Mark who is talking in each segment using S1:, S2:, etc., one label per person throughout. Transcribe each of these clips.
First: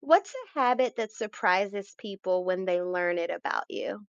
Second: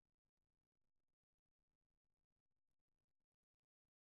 S1: What's a habit that surprises people when they learn it about you?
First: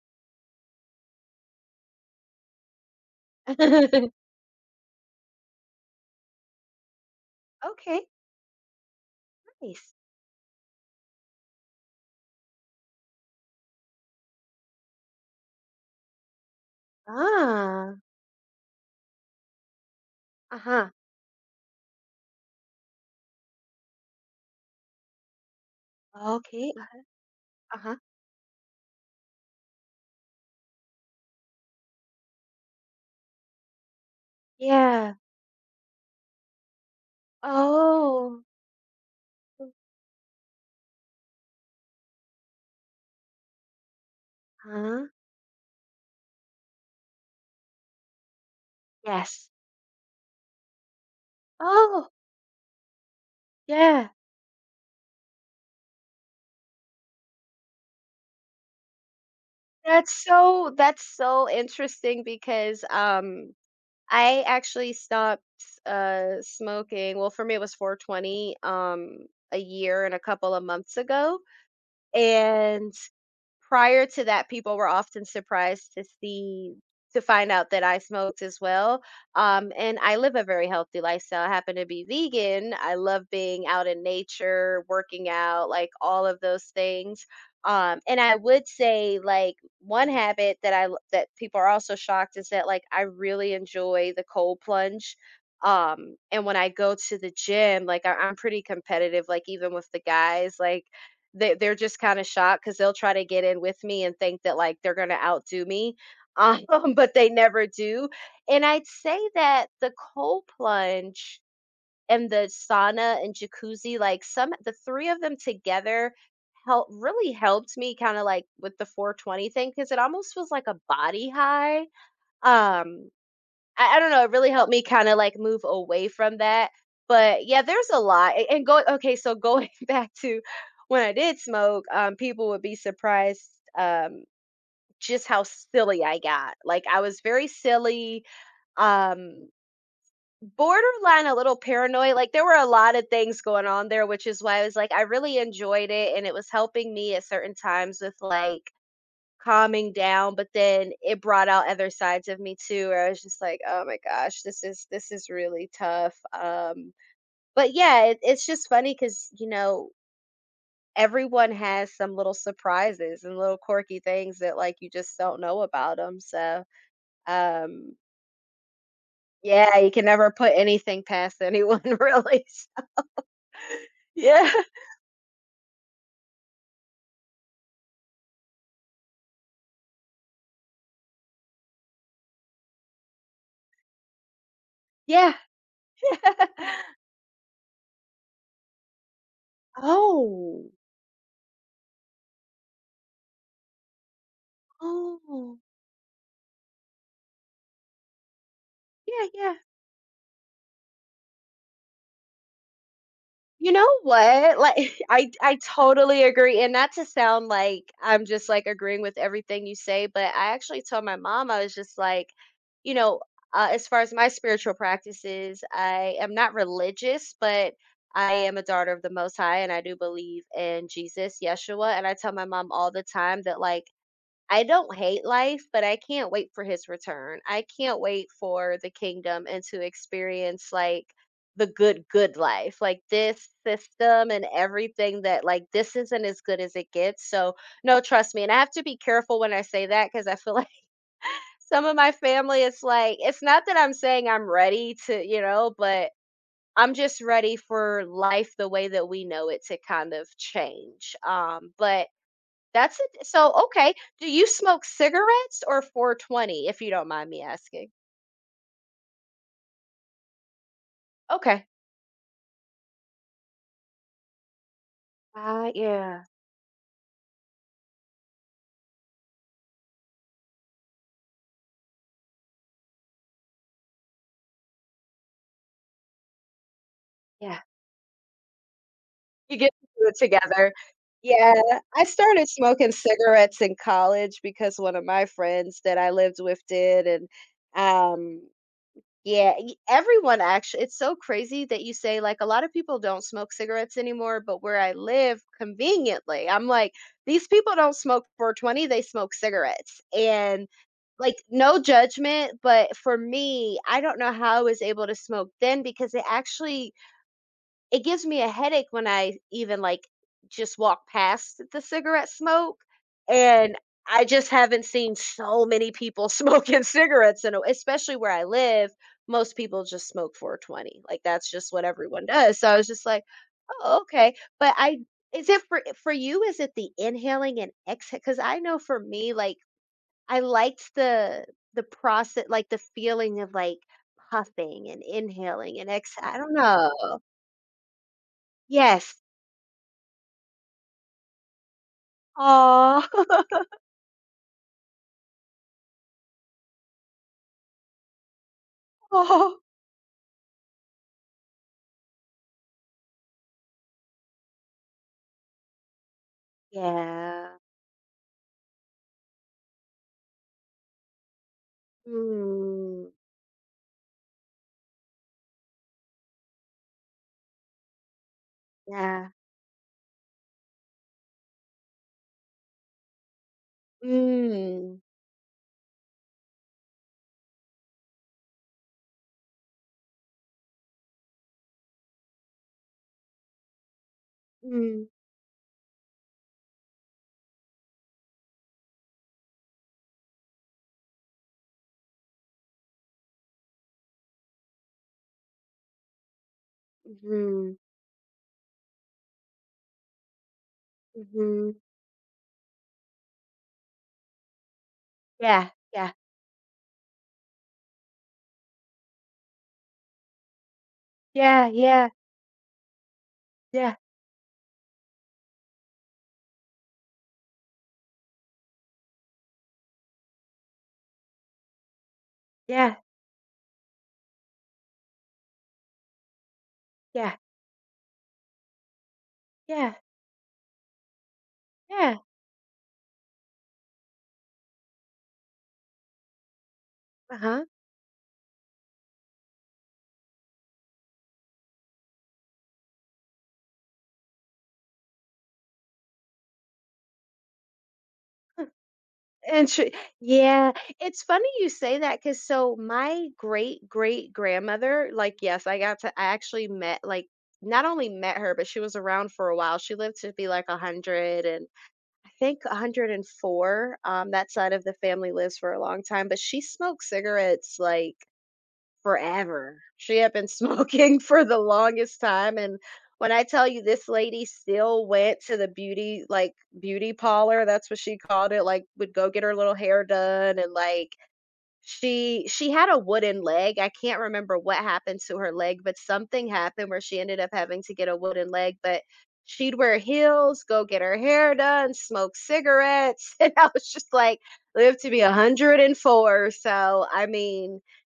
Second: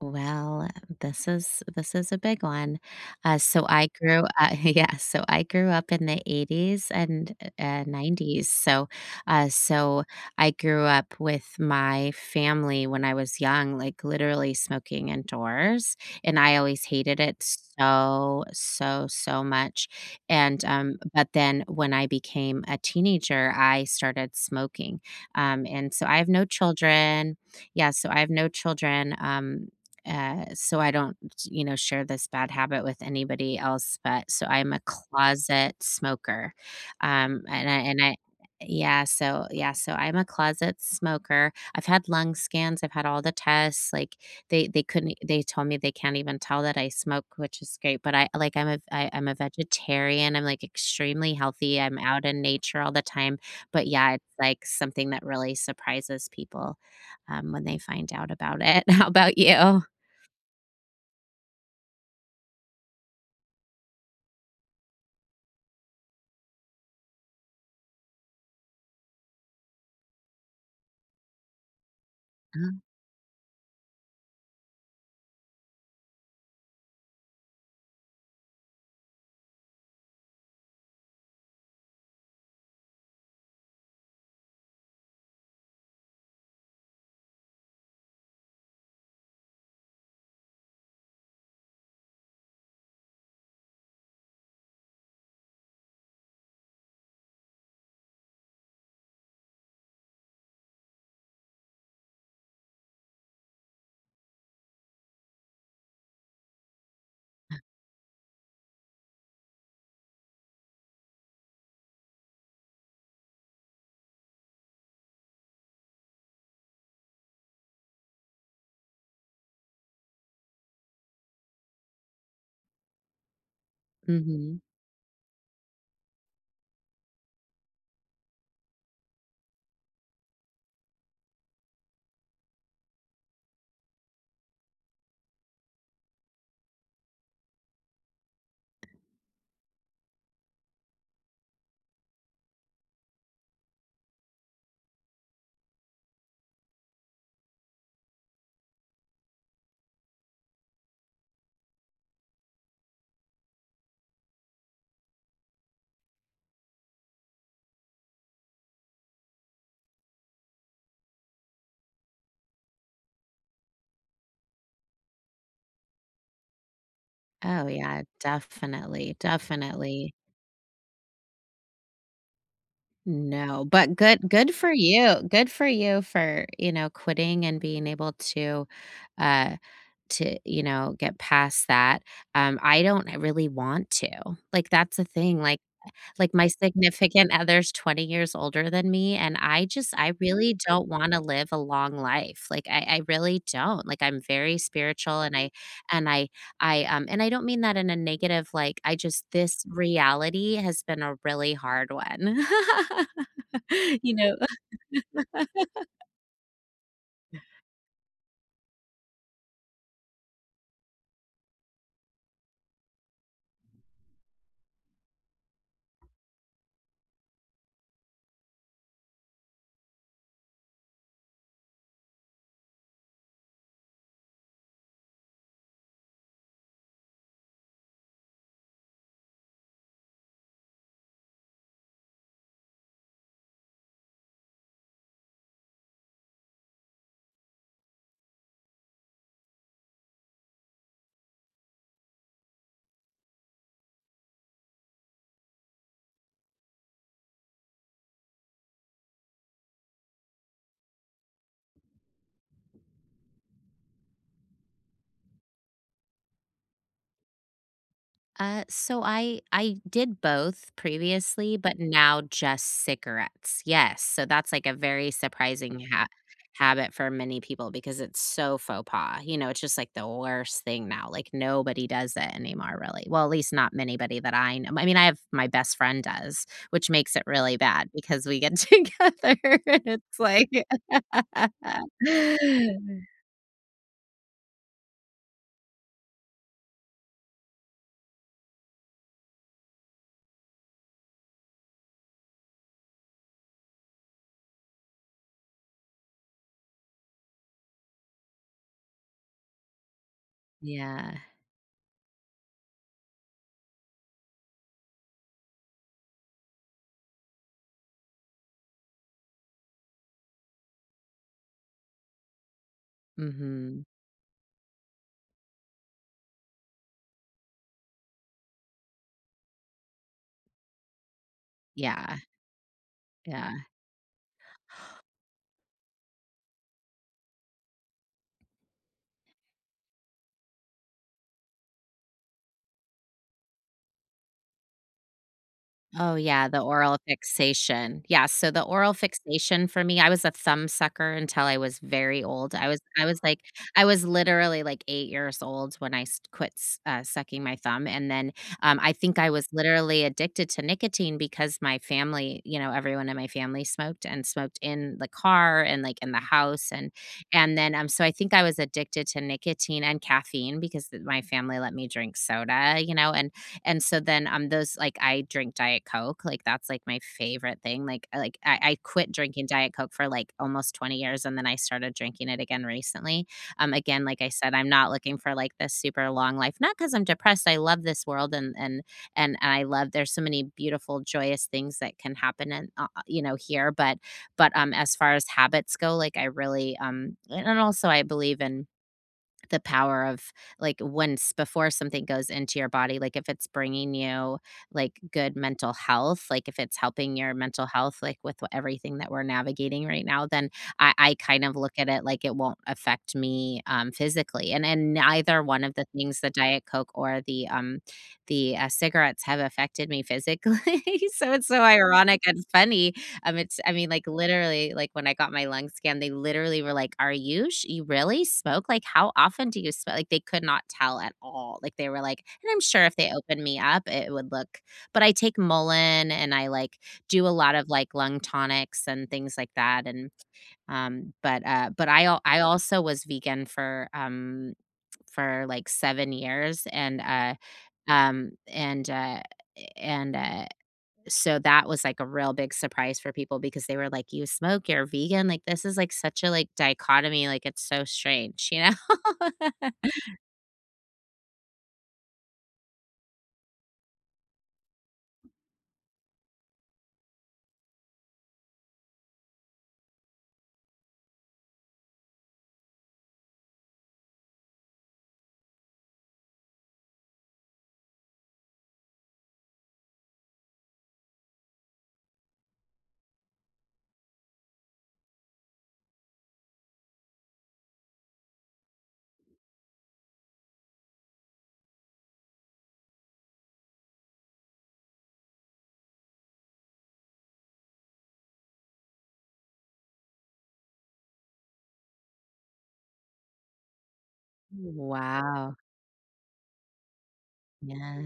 S2: Well, this is a big one. So I grew yeah, so I grew up in the 80s and
S1: Okay,
S2: 90s. So uh,
S1: nice.
S2: so I grew up with my family when I was young, like literally smoking indoors, and I always hated it
S1: Ah,
S2: so, so, so much. And
S1: uh-huh.
S2: but then when I became a teenager, I started smoking. And so I have no
S1: Okay,
S2: children, yeah,
S1: uh-huh.
S2: so I have no children so I don't, share this bad habit with anybody else, but so I'm a
S1: Yeah.
S2: closet smoker. Um, and I, and I,
S1: Oh,
S2: yeah, so I'm a closet smoker. I've had lung scans, I've had all the tests. Like they
S1: huh?
S2: couldn't e, they told me they can't even tell that I smoke, which is great, but I like I'm a I'm a
S1: Yes.
S2: vegetarian. I'm like extremely healthy. I'm
S1: Oh,
S2: out in nature all the time. But
S1: yeah.
S2: yeah, it's like something that really surprises people when they find out about it. How about you?
S1: That's so interesting because I actually stopped smoking. Well, for me it was 420, a year and a couple of months ago.
S2: Uh-huh.
S1: And prior to that, people were often surprised to find out that I smoked as well. And I live a very healthy lifestyle. I happen to be vegan. I love being out in nature, working out, like all of those things. And I would say like one habit that that people are also shocked is that like I really enjoy the cold plunge. And when I go to the gym, like I'm pretty competitive, like even with the guys, like they're just kinda shocked because 'cause they'll try to get in with me and think that, like, they're gonna outdo me, um, but they never do, and I'd say that the cold plunge and the sauna and jacuzzi, like, some the three of them together help really helped me kinda, like, with the 420 thing because it almost feels like a body high, um I don't know, it really
S2: Mhm.
S1: helped me kinda, like, move away from that, but yeah, there's a lot, a and go okay, so going back to when I did smoke, people would be surprised, um, just how silly I got, like, I was very silly, um, borderline a little paranoid, like, there were a lot of things going on there, which is why I was like, I really enjoyed it, and it was helping me at certain times with, like, calming down, but then it brought out other sides of me too, where I was just like, "Oh my gosh, this is really tough." But yeah, it's just funny because everyone has some little surprises and little quirky things that like you just don't know about them. So,
S2: Oh,
S1: um,
S2: yeah, definitely,
S1: yeah, you can
S2: definitely.
S1: never put anything past anyone, really. So,
S2: No, but good
S1: yeah,
S2: good for you. Good for, you know, quitting and being able uh, to, you know, get past that. I don't really want to. Like, that's the
S1: yeah.
S2: thing, like, my significant other's 20 years older than me, and I just I really
S1: Oh,
S2: don't wanna live a long life, like, I really don't, like, I'm very spiritual, and
S1: oh,
S2: and I I, and I don't mean that in a negative, like, I just
S1: yeah, yeah.
S2: this reality has been a really hard one.
S1: You know
S2: You know
S1: what? Like I totally agree, and not to sound like I'm just, like, agreeing with everything you say, but I actually told my mom, I was just like, you know, as far as my spiritual practices, I am not religious, but I am a daughter of the Most High, and I do believe in Jesus, Yeshua, and I tell my mom all the time that, like, I don't hate life, but I can't wait for his return. I can't wait for the kingdom and to experience like the good, good life, like this system and everything that like this isn't as good as it gets. So, no, trust me. And I have to be careful when I say that because I feel like some of my family, it's like, it's not that I'm saying I'm ready to, but I'm just ready for life the way that we know it to kind of change. But that's it so, okay. Do you smoke cigarettes or 420, if you don't mind me asking?
S2: So I did both previously,
S1: Okay.
S2: but now just cigarettes. Yes, so that's like a very
S1: Ah,
S2: surprising
S1: yeah,
S2: habit for many people because it's so faux pas. You know, it's just like the worst thing now. Like nobody does it anymore, really. Well, at least not anybody that I know. I mean, I have my best friend does, which makes it really
S1: yeah.
S2: bad because we get together
S1: You get
S2: and
S1: to do it
S2: it's like,
S1: together. Yeah, I started smoking cigarettes in college because one of my friends that I lived with did, and, um yeah, everyone actually, it's so crazy that you say, like, a lot of people don't smoke cigarettes anymore, but where I live, conveniently, I'm like, these people don't smoke 420, they smoke cigarettes. And
S2: yeah,
S1: like, no judgment, but for me, I don't know how I was able to smoke then because it actually, it gives me a headache when I even like just walk past the cigarette smoke. And
S2: hmm,
S1: I just haven't seen so many people smoking cigarettes, and especially where I live, most people just smoke 420. Like that's just what
S2: yeah,
S1: everyone does. So I was just like,
S2: yeah.
S1: oh, okay. But is it for you? Is it the inhaling and exhale? Because I know for me, like I liked the process, like the feeling of like puffing and inhaling and
S2: Oh,
S1: exhale. I
S2: yeah,
S1: don't
S2: the oral
S1: know.
S2: fixation. Yeah, so the oral
S1: Yes,
S2: fixation for me, I was a thumb sucker until I was very old. I was
S1: aw.
S2: I was like I was literally like 8 years old when I s quit s sucking my thumb, and then, I think I was
S1: Oo.
S2: literally addicted to nicotine because my family, you know, everyone in my family smoked and smoked in the car and, like, in the house,
S1: Yeah.
S2: and then, so I think I was addicted to nicotine and caffeine because th my family let me drink soda, you
S1: Mm.
S2: know, and so then those like I drink Diet Coke. Like that's like my favorite thing. Like I like I quit
S1: Yeah.
S2: drinking Diet Coke for like almost 20 years and then I started drinking it again recently. Again, like I said, I'm not
S1: Mm.
S2: looking for like this super long life. Not because I'm depressed. I love this world and and I love there's so many beautiful, joyous things that can happen and you know, here. But as
S1: Mm.
S2: far as habits go, like I really and also I believe in the power of like once before something goes into your body, like if it's bringing you like good mental health, like if it's helping your mental
S1: Mhm.
S2: health, like with everything that we're navigating right now, then I kind of look
S1: Mhm.
S2: at it like it won't affect me physically, and neither one
S1: Yeah,
S2: of the
S1: yeah.
S2: things, the Diet Coke or the cigarettes have affected me physically so it's so
S1: Yeah, yeah,
S2: ironic and funny. It's, I mean,
S1: yeah,
S2: like, literally, like, when I got my lung scan, they literally were like, "Are you sh you really smoke? Like, how often do you smoke?" Like, they could not tell at all. Like, they were like, and I'm sure
S1: yeah,
S2: if they opened me up, it would look, but I take Mullen and I, like, do a
S1: yeah,
S2: lot of, like, lung tonics and things like that,
S1: yeah,
S2: and, but
S1: yeah.
S2: I also was vegan for, like, 7 years and,
S1: Uh-huh.
S2: um, and, uh, and, uh so that was like a real big surprise for people because they were like, "You smoke, you're vegan?" Like, this is like such a like dichotomy, like it's so strange, you know?
S1: And she yeah. It's funny you say that, cause so my great-great-grandmother, like, yes, I got to I actually met, like, not only met her, but she was around for a while. She lived to be, like, 100 and I think 104, that side of the family lives for a long time, but she smoked cigarettes, like, forever. She had been smoking for the longest time, and when I tell you this lady still went to the beauty parlor, that's what she called it, like, would go get her little hair done and, like, she had a wooden leg, I can't remember what happened to her leg, but something happened where she ended up having to get a wooden leg, but she'd wear heels, go get her hair done, smoke cigarettes, and I was just like, "Live to be
S2: Wow.
S1: 104." So, I mean,
S2: Yeah.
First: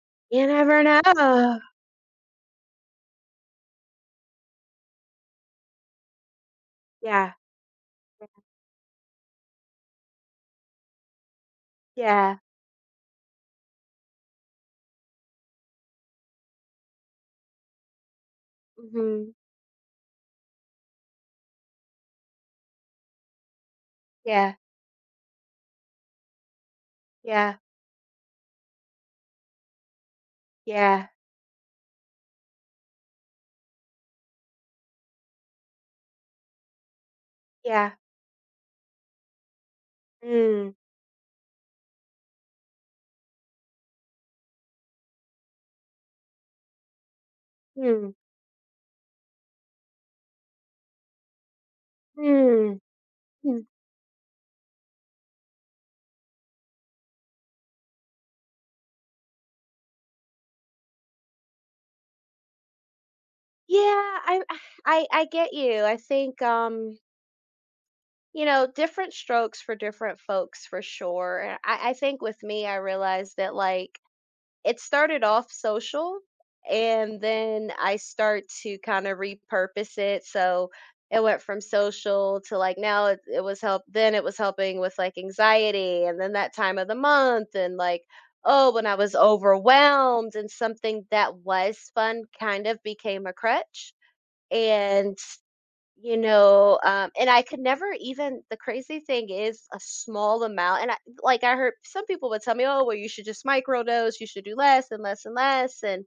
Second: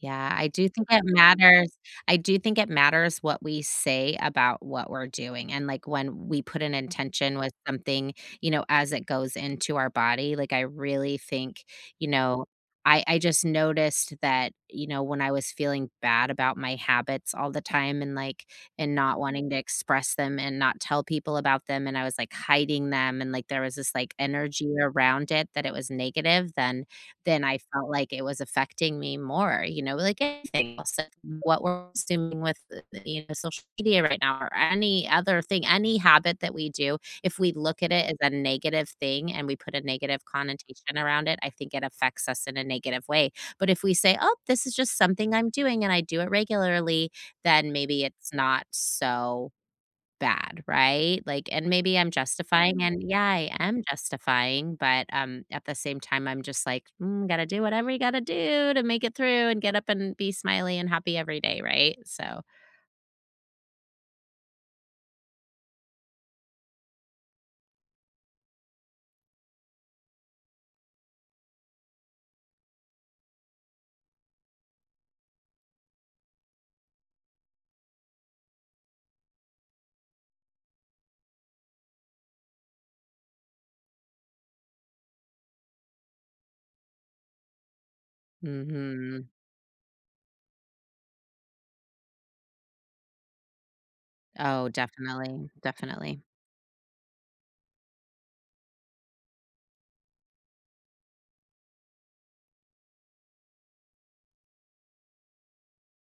S2: Yeah,
S1: you
S2: I do
S1: never
S2: think it
S1: know.
S2: matters I do think it matters what we say about what we're doing, and, like, when we put an
S1: Yeah,
S2: intention with something, you know, as it goes into our body, like, I really think, you
S1: yeah,
S2: know, I just noticed that, you know, when I was feeling bad about my habits all the time and, like and not
S1: mhm,
S2: wanting to express them and not tell people about them, and I was, like, hiding them, and, like, there was this, like,
S1: yeah,
S2: energy around it that it was negative, then
S1: yeah,
S2: I felt like it was affecting me more, you know, like anything else,
S1: yeah,
S2: like what we're consuming with, you know, social media right now or any other thing, any habit that we do, if we look
S1: yeah,
S2: at it as a negative thing and we put a negative
S1: mm,
S2: connotation around it, I think it affects us in a negative way. But if we say, oh, this is just something I'm doing and I do it regularly, then maybe
S1: mm,
S2: it's not so bad, right? Like and maybe I'm
S1: mm,
S2: justifying and yeah, I
S1: mm.
S2: am justifying, but, at the same time, I'm just like, "Mm, gotta do whatever you gotta do to make it through and get up and be smiley and happy every day," right? So
S1: Yeah, I I get you, I think, you know, different strokes for different folks for sure. And I think with me, I realized that like it started off social and then I start to kind of repurpose it. So it went from social to like now it was help then it was helping with like anxiety and then that time of the month and like oh when I was
S2: mhm.
S1: overwhelmed and something that was fun kind of became a crutch.
S2: Oh,
S1: And
S2: definitely,
S1: you
S2: definitely.
S1: know, um, and I could never even the crazy thing is a small amount, and I heard some people would tell me, "Oh, well, you should just microdose. You should do less and less and less." And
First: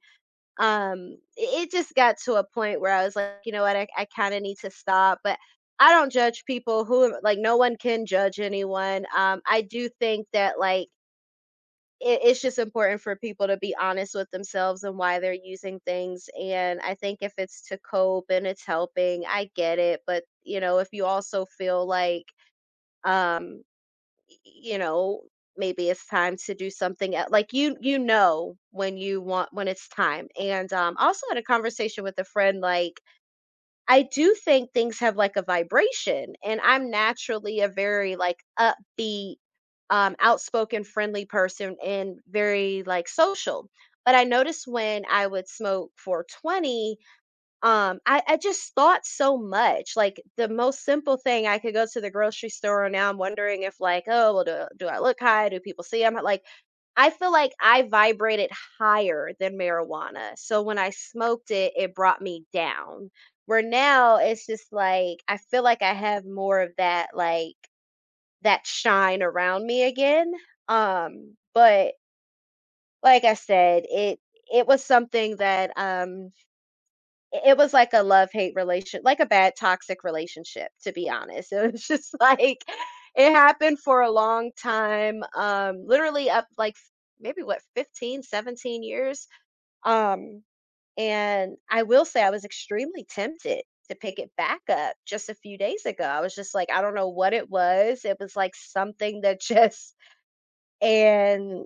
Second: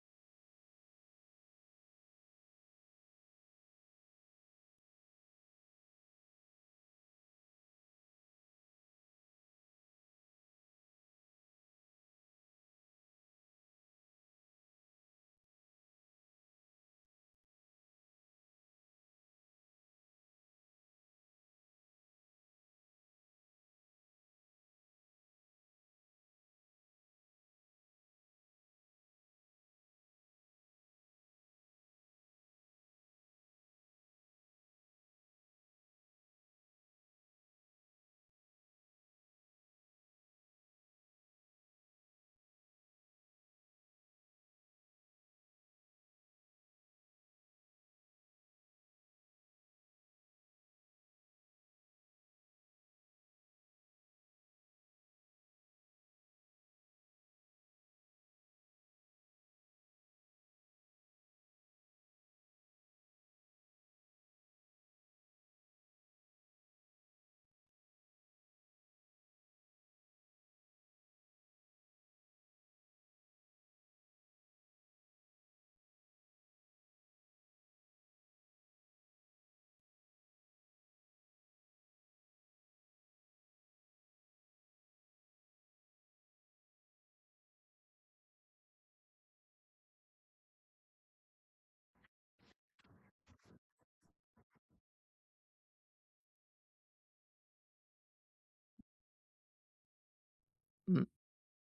S1: it just got to a point where I was like, you know what, I kind of need to stop. But I don't judge people who like no one can judge anyone. I do think that like it's just important for people to be honest with themselves and why they're using things. And I think if it's to cope and it's helping, I get it. But, you know, if you also feel like, um, you know, maybe it's time to do something else. Like you know, when you want, when it's time. And I also had a conversation with a friend, like, I do think things have, like, a vibration, and I'm naturally a very, like, upbeat, outspoken, friendly person and very, like, social, but I noticed when I would smoke 420, I just thought so much, like, the most simple thing I could go to the grocery store, and now I'm wondering if, like, "Oh, well, do I look high? Do people see I'm like, I feel like I vibrated higher than marijuana. So when I smoked it, it brought me down. Where now it's just like I feel like I have more of that like that shine around me again. But like I said, it was something that I it was like a love-hate relation like a bad toxic relationship, to be honest. It was just like it happened for a long time, literally up like f maybe what, 15, 17 years? Um, and I will say I was extremely tempted to pick it back up just a few days ago. I was just like, I don't know what it was. It was like something that just
S2: Mm.
S1: and,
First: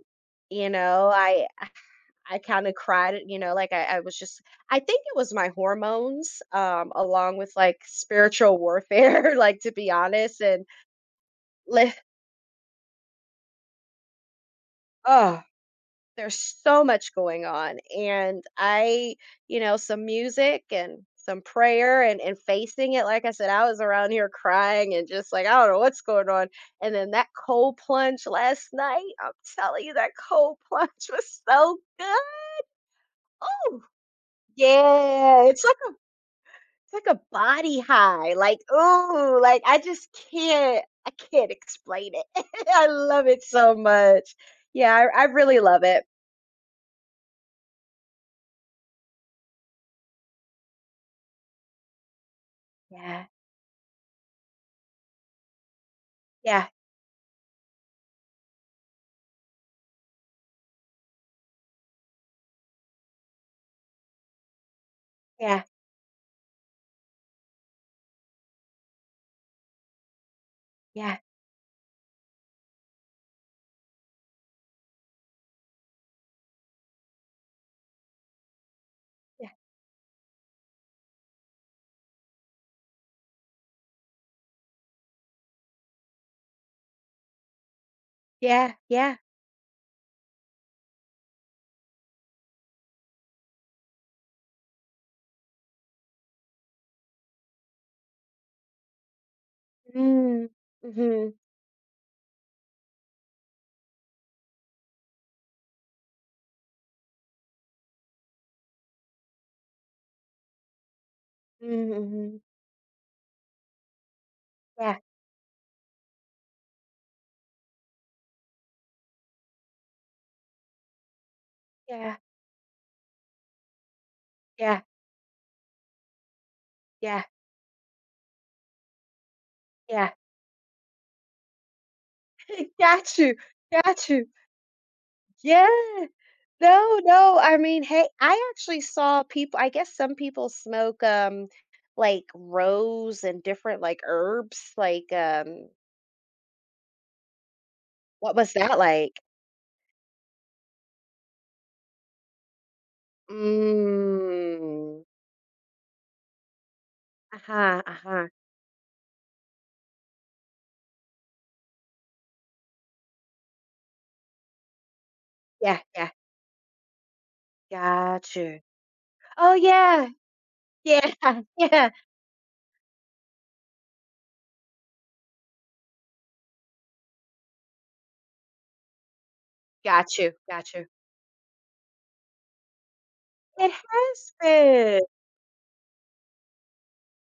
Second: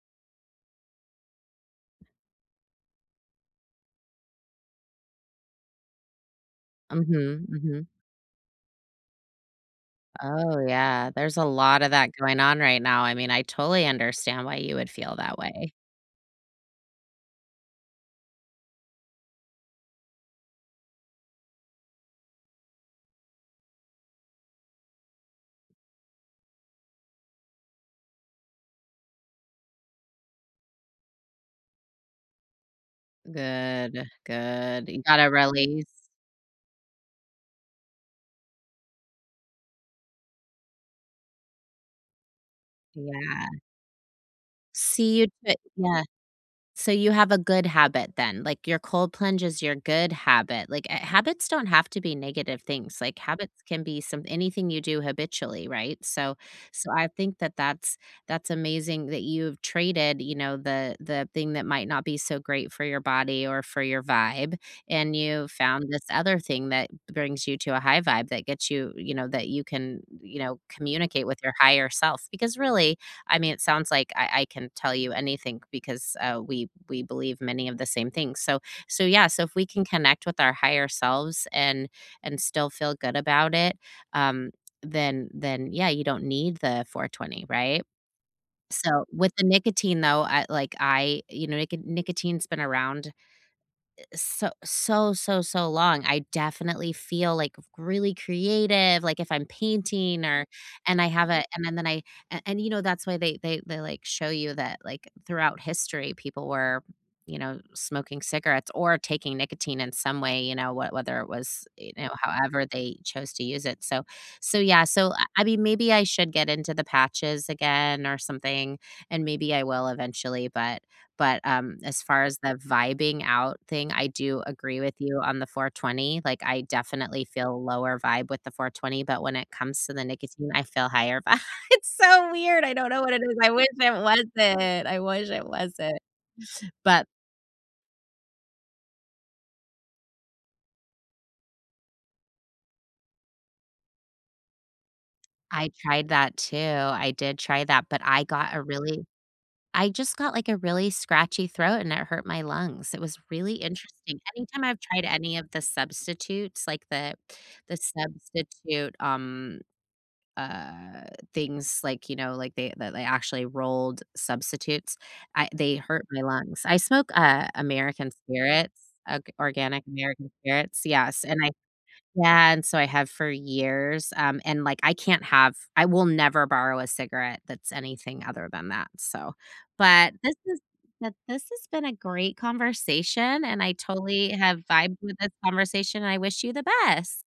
S1: you know, I I kind of cried, like I was just, I think it was my hormones, along
S2: Mhm,
S1: with like
S2: mhm.
S1: spiritual warfare, like to be honest.
S2: Oh,
S1: And
S2: yeah, there's a lot of
S1: li-
S2: that going on right now. I mean, I totally understand why you would feel that
S1: oh,
S2: way.
S1: there's so much going on. And some music and some prayer and facing it. Like I said, I was around here crying and just like, I don't know what's going on. And then that cold plunge last night, I'm telling you, that cold plunge was so good. Oh,
S2: Good, good. You gotta
S1: yeah. It's like
S2: release.
S1: It's like a body high. Like, ooh, like, I just can't, I can't explain it. I love it
S2: Yeah.
S1: so much. Yeah,
S2: See
S1: I
S2: you t
S1: really love
S2: yeah.
S1: it.
S2: So you have a good habit then, like, your cold plunge is your good habit, like, eh, habits don't have to be negative things, like,
S1: Yeah.
S2: habits can be some anything you do habitually, right? So
S1: Yeah.
S2: I think that that's amazing that you've traded, you know, the thing that might not be so great for your body or for your vibe, and you
S1: Yeah.
S2: found this other thing that brings you to a high vibe that gets you, you know, that you can, you know,
S1: Yeah.
S2: communicate with your higher self because really, I mean, it sounds like I can tell you anything because we believe many of the same things. So So
S1: Yeah.
S2: if we can connect with our higher selves and still feel good about it, um, then yeah, you don't need the 420, right?
S1: Yeah.
S2: So
S1: Yeah.
S2: with the nicotine though, you know, nicotine's been around so so so so long. I definitely feel, like, really creative, like, if I'm painting or
S1: Mm.
S2: and I have
S1: Mhm.
S2: a and you know, that's why they like, show you that, like, throughout history, people were, you know, smoking cigarettes or taking nicotine in some way, you know, what whether it was, you know,
S1: Mhm.
S2: however they chose to use it. So
S1: Yeah.
S2: I mean, maybe I should get into the patches again or something, and maybe I will eventually, but, as
S1: Yeah.
S2: far as the vibing out thing, I do agree
S1: Yeah.
S2: with you on the 420, like, I
S1: Yeah.
S2: definitely feel lower vibe with the 420, but when it comes to the
S1: Yeah.
S2: nicotine, I feel higher vibe. It's so weird, I don't know what
S1: Got
S2: it
S1: you.
S2: is, I wish it
S1: Got you.
S2: wasn't, I wish it
S1: Yeah.
S2: wasn't.
S1: No,
S2: But
S1: no, I mean, hey, I actually saw people I guess some people smoke, like, rose and different, like, herbs, like,
S2: I tried that too, I did try that, but I
S1: what was
S2: got a
S1: that
S2: really,
S1: like?
S2: I just got, like, a really scratchy throat and it hurt my lungs, it was really interesting. Anytime I've
S1: Mm.
S2: tried any of the substitutes, like the
S1: Uh-huh, uh-huh.
S2: substitute, uh things like, you know, like they, that they actually rolled substitutes, I they
S1: Yeah,
S2: hurt
S1: yeah,
S2: my lungs. I smoke American
S1: got you.
S2: Spirits,
S1: Oh,
S2: organic
S1: yeah,
S2: American Spirits,
S1: yeah,
S2: yes, and I
S1: yeah,
S2: yeah, and so I have for years, and like I can't have, I will never borrow a cigarette that's anything other than that. So but
S1: got you,
S2: this is,
S1: got you.
S2: that this has been a great conversation and
S1: It
S2: I totally
S1: has
S2: have vibed
S1: been.
S2: with this conversation and I wish you the best.